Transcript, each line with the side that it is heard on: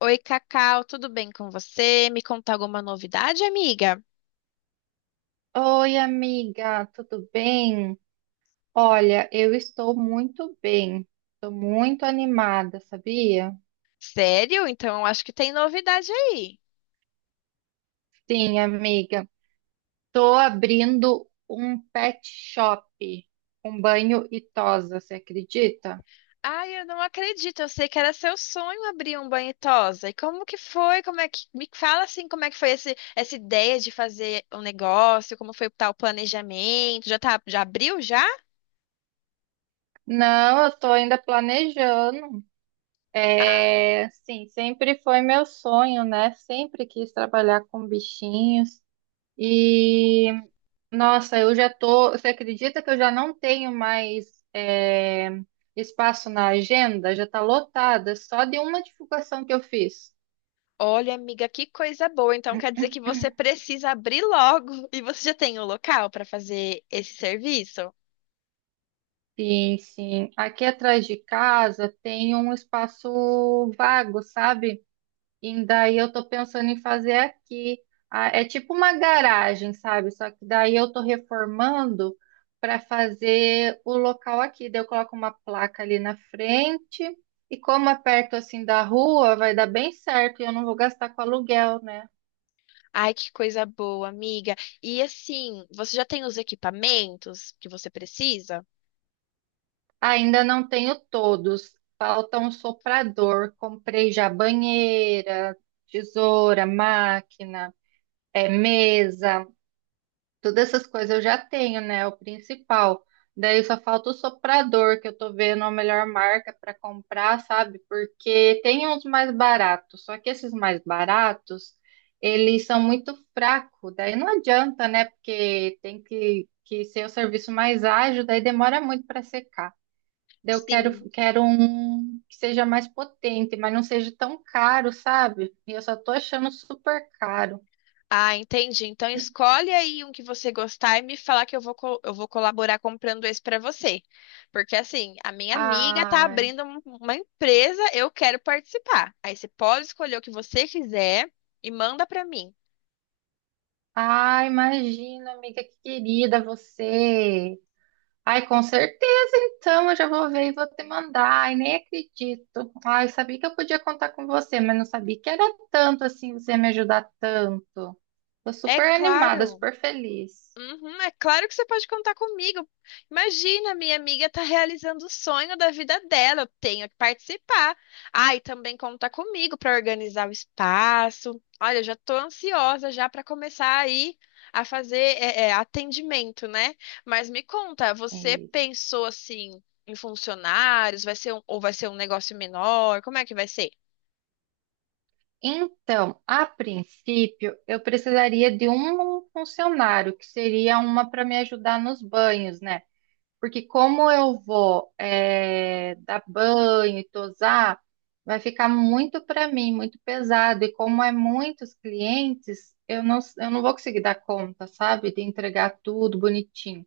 left: Oi, Cacau, tudo bem com você? Me conta alguma novidade, amiga?
right: Oi, amiga, tudo bem? Olha, eu estou muito bem, estou muito animada, sabia?
left: Sério? Então acho que tem novidade aí.
right: Sim, amiga, estou abrindo um pet shop com banho e tosa, você acredita?
left: Ai, eu não acredito. Eu sei que era seu sonho abrir um banho e tosa. E como que foi? Como é que me fala assim, como é que foi essa ideia de fazer um negócio? Como foi tá, o planejamento? Já tá, já abriu já?
right: Não, eu estou ainda planejando.
left: Ah.
right: É, sim, sempre foi meu sonho, né? Sempre quis trabalhar com bichinhos. e Nossa, eu já tô. Você acredita que eu já não tenho mais espaço na agenda? Já tá lotada, só de uma divulgação que eu fiz.
left: Olha, amiga, que coisa boa. Então quer dizer que você precisa abrir logo e você já tem o local para fazer esse serviço?
right: Sim, sim. Aqui atrás de casa tem um espaço vago, sabe? E daí eu tô pensando em fazer aqui. Ah, é tipo uma garagem, sabe? Só que daí eu tô reformando para fazer o local aqui. Daí eu coloco uma placa ali na frente. E como é perto assim da rua, vai dar bem certo e eu não vou gastar com aluguel, né?
left: Ai, que coisa boa, amiga. E assim, você já tem os equipamentos que você precisa?
right: Ainda não tenho todos. Falta um soprador. Comprei já banheira, tesoura, máquina, mesa. Todas essas coisas eu já tenho, né? O principal. Daí só falta o soprador, que eu tô vendo a melhor marca para comprar, sabe? Porque tem uns mais baratos, só que esses mais baratos, eles são muito fracos. Daí não adianta, né? Porque tem que ser o serviço mais ágil, daí demora muito para secar. Daí eu
left: Sim.
right: quero um que seja mais potente, mas não seja tão caro, sabe? E eu só tô achando super caro.
left: Ah, entendi. Então escolhe aí um que você gostar e me falar que eu vou colaborar comprando esse para você. Porque assim, a minha amiga tá
right: Ah.
left: abrindo uma empresa, eu quero participar. Aí você pode escolher o que você quiser e manda para mim.
right: Ah, imagina, amiga, que querida você. Ai, com certeza, então, eu já vou ver e vou te mandar. Ai, nem acredito. Ai, sabia que eu podia contar com você, mas não sabia que era tanto assim, você ia me ajudar tanto. Tô
left: É
right: super animada,
left: claro.
right: super feliz.
left: Uhum, é claro que você pode contar comigo. Imagina, minha amiga tá realizando o sonho da vida dela. Eu tenho que participar. Ah, e também conta comigo para organizar o espaço. Olha, eu já tô ansiosa já para começar aí a fazer atendimento, né? Mas me conta,
right: É
left: você
right: isso.
left: pensou assim em funcionários? Vai ser um, ou vai ser um negócio menor? Como é que vai ser?
right: Então, a princípio, eu precisaria de um funcionário, que seria uma para me ajudar nos banhos, né? Porque como eu vou dar banho e tosar, vai ficar muito para mim, muito pesado. E como é muitos clientes, eu não vou conseguir dar conta, sabe? De entregar tudo bonitinho.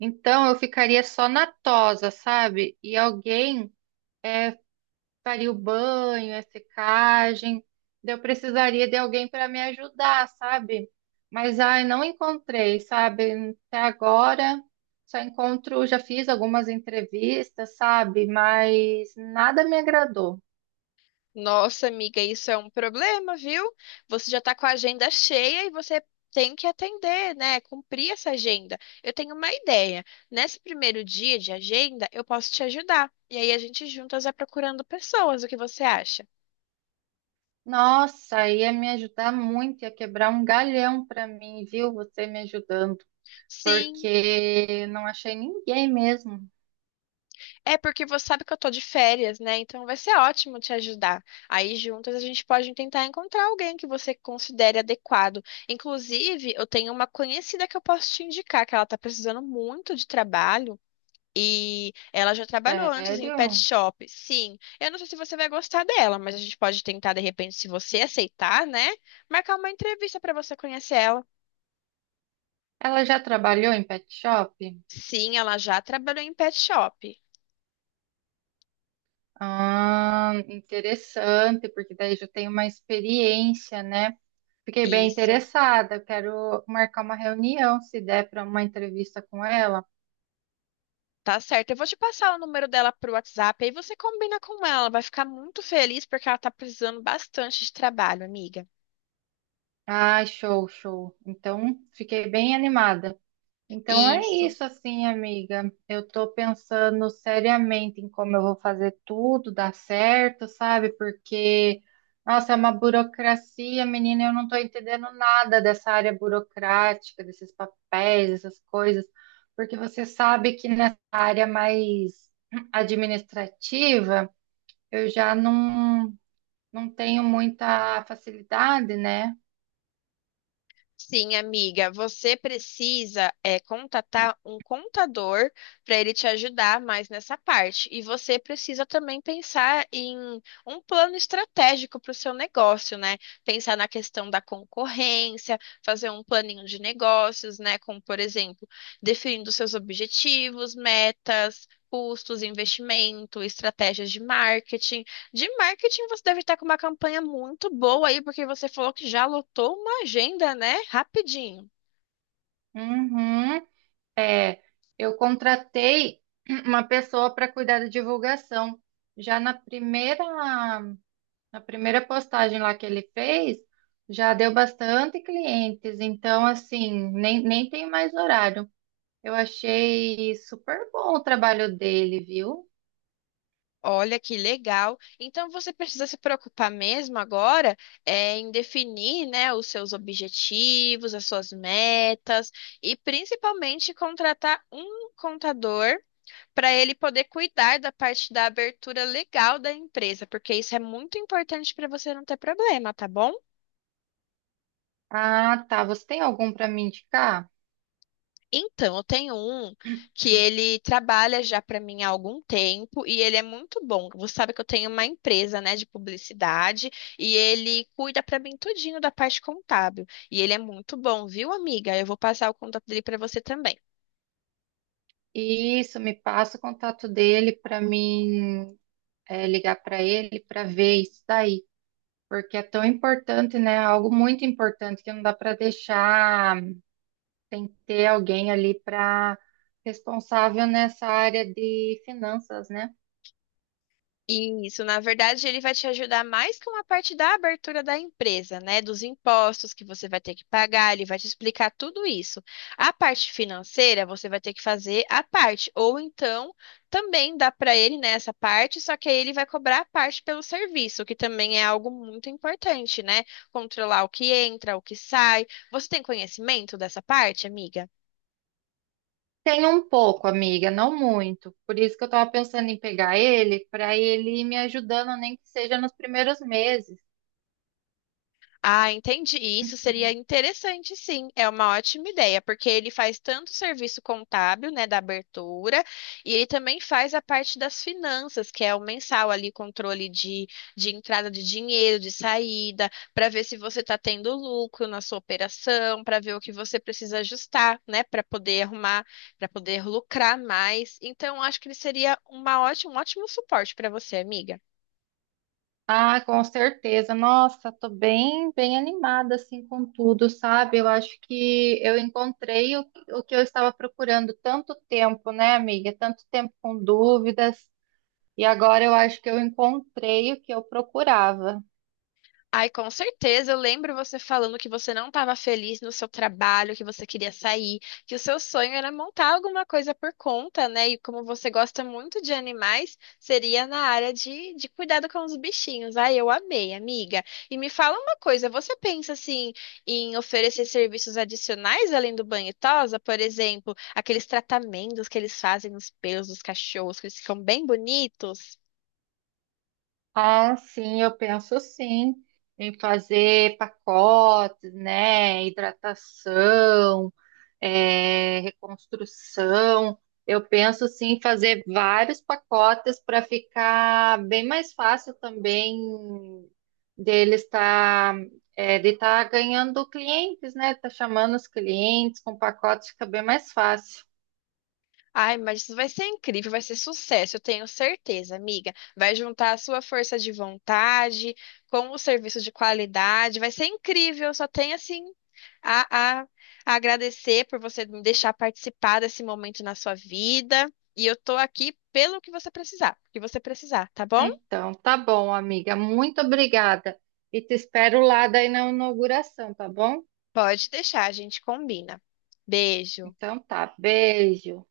right: Então eu ficaria só na tosa, sabe? E alguém faria o banho, a secagem. Daí eu precisaria de alguém para me ajudar, sabe? Mas ai, não encontrei, sabe? Até agora só encontro, já fiz algumas entrevistas, sabe? Mas nada me agradou.
left: Nossa, amiga, isso é um problema, viu? Você já tá com a agenda cheia e você tem que atender, né? Cumprir essa agenda. Eu tenho uma ideia. Nesse primeiro dia de agenda, eu posso te ajudar. E aí a gente juntas vai procurando pessoas. O que você acha?
right: Nossa, ia me ajudar muito, ia quebrar um galhão para mim, viu? Você me ajudando,
left: Sim,
right: porque não achei ninguém mesmo.
left: é porque você sabe que eu tô de férias, né? Então vai ser ótimo te ajudar. Aí juntas a gente pode tentar encontrar alguém que você considere adequado. Inclusive, eu tenho uma conhecida que eu posso te indicar, que ela tá precisando muito de trabalho. E ela já trabalhou antes em pet
right: Sério?
left: shop. Sim, eu não sei se você vai gostar dela, mas a gente pode tentar, de repente, se você aceitar, né? Marcar uma entrevista para você conhecer ela.
right: Ela já trabalhou em pet shop?
left: Sim, ela já trabalhou em pet shop.
right: Ah, interessante, porque daí já tenho uma experiência, né? Fiquei bem
left: Isso,
right: interessada, quero marcar uma reunião, se der para uma entrevista com ela.
left: tá certo. Eu vou te passar o número dela pro WhatsApp, aí você combina com ela. Vai ficar muito feliz porque ela tá precisando bastante de trabalho, amiga.
right: Ah, show, show. Então, fiquei bem animada. Então é
left: Isso.
right: isso, assim, amiga. Eu tô pensando seriamente em como eu vou fazer tudo dar certo, sabe? Porque, nossa, é uma burocracia, menina, eu não tô entendendo nada dessa área burocrática, desses papéis, essas coisas. Porque você sabe que nessa área mais administrativa, eu já não, não tenho muita facilidade, né?
left: Sim, amiga, você precisa contatar um contador para ele te ajudar mais nessa parte. E você precisa também pensar em um plano estratégico para o seu negócio, né? Pensar na questão da concorrência, fazer um planinho de negócios, né? Como, por exemplo, definindo seus objetivos, metas. Custos, investimento, estratégias de marketing. De marketing, você deve estar com uma campanha muito boa aí, porque você falou que já lotou uma agenda, né? Rapidinho.
right: Uhum. É, eu contratei uma pessoa para cuidar da divulgação. Já na primeira, na primeira postagem lá que ele fez, já deu bastante clientes. Então, assim, nem tem mais horário. Eu achei super bom o trabalho dele, viu?
left: Olha que legal. Então você precisa se preocupar mesmo agora em definir, né, os seus objetivos, as suas metas e principalmente contratar um contador para ele poder cuidar da parte da abertura legal da empresa, porque isso é muito importante para você não ter problema, tá bom?
right: Ah, tá. Você tem algum para me indicar?
left: Então, eu tenho um que ele trabalha já para mim há algum tempo e ele é muito bom. Você sabe que eu tenho uma empresa, né, de publicidade e ele cuida para mim tudinho da parte contábil. E ele é muito bom, viu, amiga? Eu vou passar o contato dele para você também.
right: Isso, me passa o contato dele para mim, é, ligar para ele para ver isso daí. Porque é tão importante, né? Algo muito importante que não dá para deixar, tem que ter alguém ali para responsável nessa área de finanças, né?
left: Isso, na verdade, ele vai te ajudar mais com a parte da abertura da empresa, né? Dos impostos que você vai ter que pagar, ele vai te explicar tudo isso. A parte financeira, você vai ter que fazer a parte, ou então também dá para ele, né, essa parte, só que aí ele vai cobrar a parte pelo serviço, que também é algo muito importante, né? Controlar o que entra, o que sai. Você tem conhecimento dessa parte, amiga?
right: Tem um pouco, amiga, não muito. Por isso que eu estava pensando em pegar ele, para ele ir me ajudando, nem que seja nos primeiros meses.
left: Ah, entendi. Isso seria interessante, sim. É uma ótima ideia, porque ele faz tanto o serviço contábil, né, da abertura, e ele também faz a parte das finanças, que é o mensal ali, controle de entrada de dinheiro, de saída, para ver se você está tendo lucro na sua operação, para ver o que você precisa ajustar, né, para poder arrumar, para poder lucrar mais. Então, acho que ele seria um ótimo suporte para você, amiga.
right: Ah, com certeza. Nossa, tô bem animada assim com tudo, sabe? Eu acho que eu encontrei o que eu estava procurando tanto tempo, né, amiga? Tanto tempo com dúvidas, e agora eu acho que eu encontrei o que eu procurava.
left: Ai, com certeza. Eu lembro você falando que você não estava feliz no seu trabalho, que você queria sair, que o seu sonho era montar alguma coisa por conta, né? E como você gosta muito de animais, seria na área de cuidado com os bichinhos. Ai, eu amei, amiga. E me fala uma coisa, você pensa assim em oferecer serviços adicionais além do banho e tosa? Por exemplo, aqueles tratamentos que eles fazem nos pelos dos cachorros, que eles ficam bem bonitos?
right: Ah, sim, eu penso sim em fazer pacotes, né? Hidratação, reconstrução. Eu penso sim em fazer vários pacotes para ficar bem mais fácil também dele estar, de estar ganhando clientes, né? Tá chamando os clientes com pacotes, fica bem mais fácil.
left: Ai, mas isso vai ser incrível, vai ser sucesso, eu tenho certeza, amiga. Vai juntar a sua força de vontade com o serviço de qualidade, vai ser incrível. Só tenho assim a, a- a agradecer por você me deixar participar desse momento na sua vida. E eu tô aqui pelo que você precisar, o que você precisar, tá bom?
right: Então, tá bom, amiga. Muito obrigada. E te espero lá daí na inauguração, tá bom?
left: Pode deixar, a gente combina. Beijo.
right: Então tá, beijo.